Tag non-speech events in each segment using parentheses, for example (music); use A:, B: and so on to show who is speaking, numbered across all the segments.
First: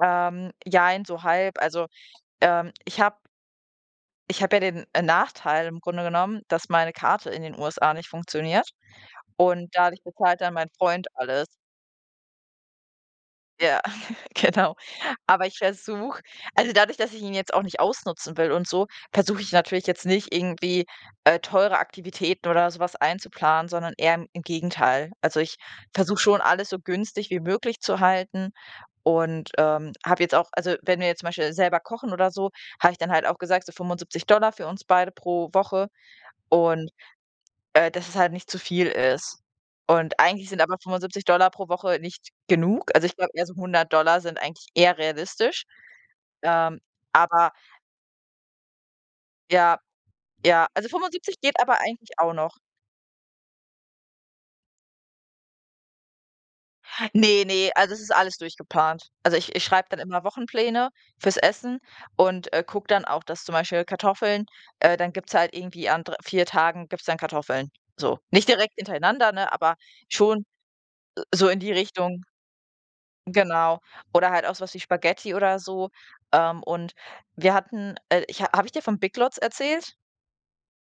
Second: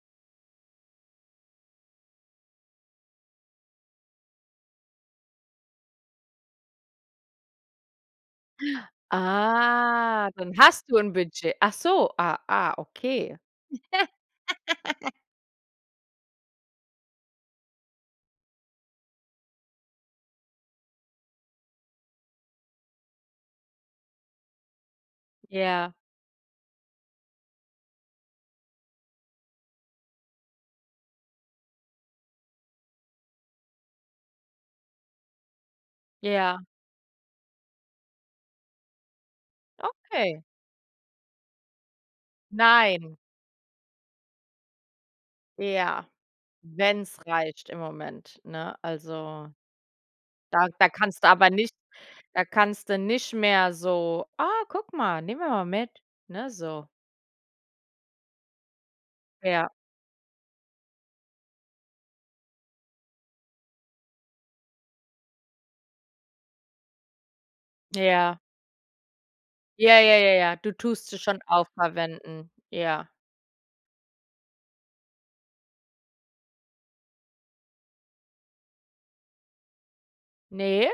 A: Ähm, jein, so halb. Also, ähm, ich habe Ich habe ja den Nachteil im Grunde genommen, dass meine Karte in den USA nicht funktioniert und dadurch
B: Ah,
A: bezahlt
B: dann
A: dann mein
B: hast du
A: Freund
B: 'n
A: alles.
B: Budget. Ach so, ah, ah, okay.
A: Ja, (chuckles) genau.
B: (laughs)
A: Aber ich versuche also, dadurch, dass ich ihn jetzt auch nicht ausnutzen will und so, versuche ich natürlich jetzt nicht irgendwie, äh, teure Aktivitäten oder so was einzuplanen, sondern eher in im Gegenteil. Also, ich
B: Ja.
A: versuche schon, alles so günstig wie möglich zu halten und, ähm, habe jetzt auch also, wenn wir jetzt zum Beispiel selber kochen oder so, habe ich dann halt auch gesagt: „So 75 $ für uns beide pro Woche.“
B: Ja.
A: und äh, dass es halt nicht zu viel ist. Und
B: Okay.
A: eigentlich sind aber 75 $ pro Woche nicht genug. Also, ich
B: Nein.
A: glaube, eher so 100 $ sind eigentlich eher realistisch.
B: Ja.
A: Ähm,
B: Wenn's
A: aber
B: reicht im Moment, ne? Also,
A: Ja,
B: da
A: ja,
B: da
A: also,
B: kannst du
A: 75
B: aber
A: geht
B: nicht
A: aber eigentlich auch
B: da
A: noch.
B: kannst du nicht mehr so: „Ah, guck mal, nehmen wir mal mit.“ ne, so.
A: Ne, ne, also, es ist alles durchgeplant. Also, ich ich
B: Ja.
A: schreibe dann immer Wochenpläne fürs Essen und, äh, gucke dann auch, dass zum Beispiel Kartoffeln äh, dann gibt's halt irgendwie an dr 4 Tagen gibt's dann Kartoffeln, so.
B: Ja.
A: Nicht direkt hintereinander, ne, aber
B: Ja, ja, ja,
A: schon
B: ja, du tust es schon
A: so in
B: auch
A: die Richtung.
B: verwenden, ja.
A: Genau. Oder halt auch so was wie Spaghetti oder so. Ähm, und wir hatten äh, ich ha habe ich dir von BigLots erzählt?
B: Ne.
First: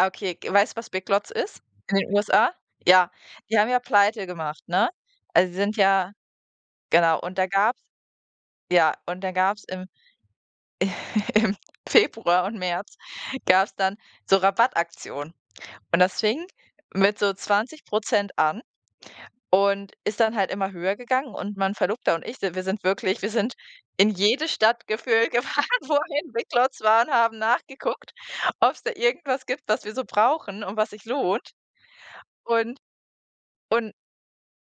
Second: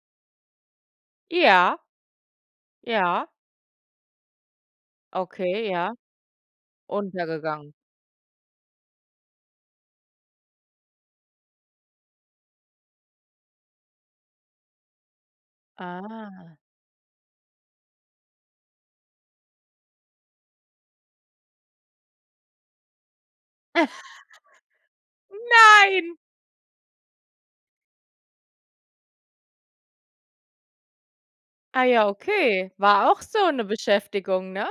A: Ah, okay, k weißt du, was BigLots ist?
B: Ja,
A: In den USA? Ja,
B: ja.
A: die haben ja Pleite gemacht, ne? Also, sie
B: Okay,
A: sind
B: ja.
A: ja genau, und da
B: Untergegangen.
A: gab's ja, und dann gab's im (chuckles) im Februar und März gab's dann so Rabattaktionen und das fing
B: Ah.
A: mit so 20 % an und ist dann halt immer höher gegangen und mein Verlobter und ich si wir sind wirklich wir sind
B: (chuckles)
A: in jede Stadt gefühlt gefahren, wo
B: Nein.
A: hier 'n BigLots war und haben nachgeguckt, ob's da irgendwas gibt, was wir so brauchen und was sich lohnt.
B: Ah ja, okay.
A: Und
B: War auch so 'ne
A: und
B: Beschäftigung, ne?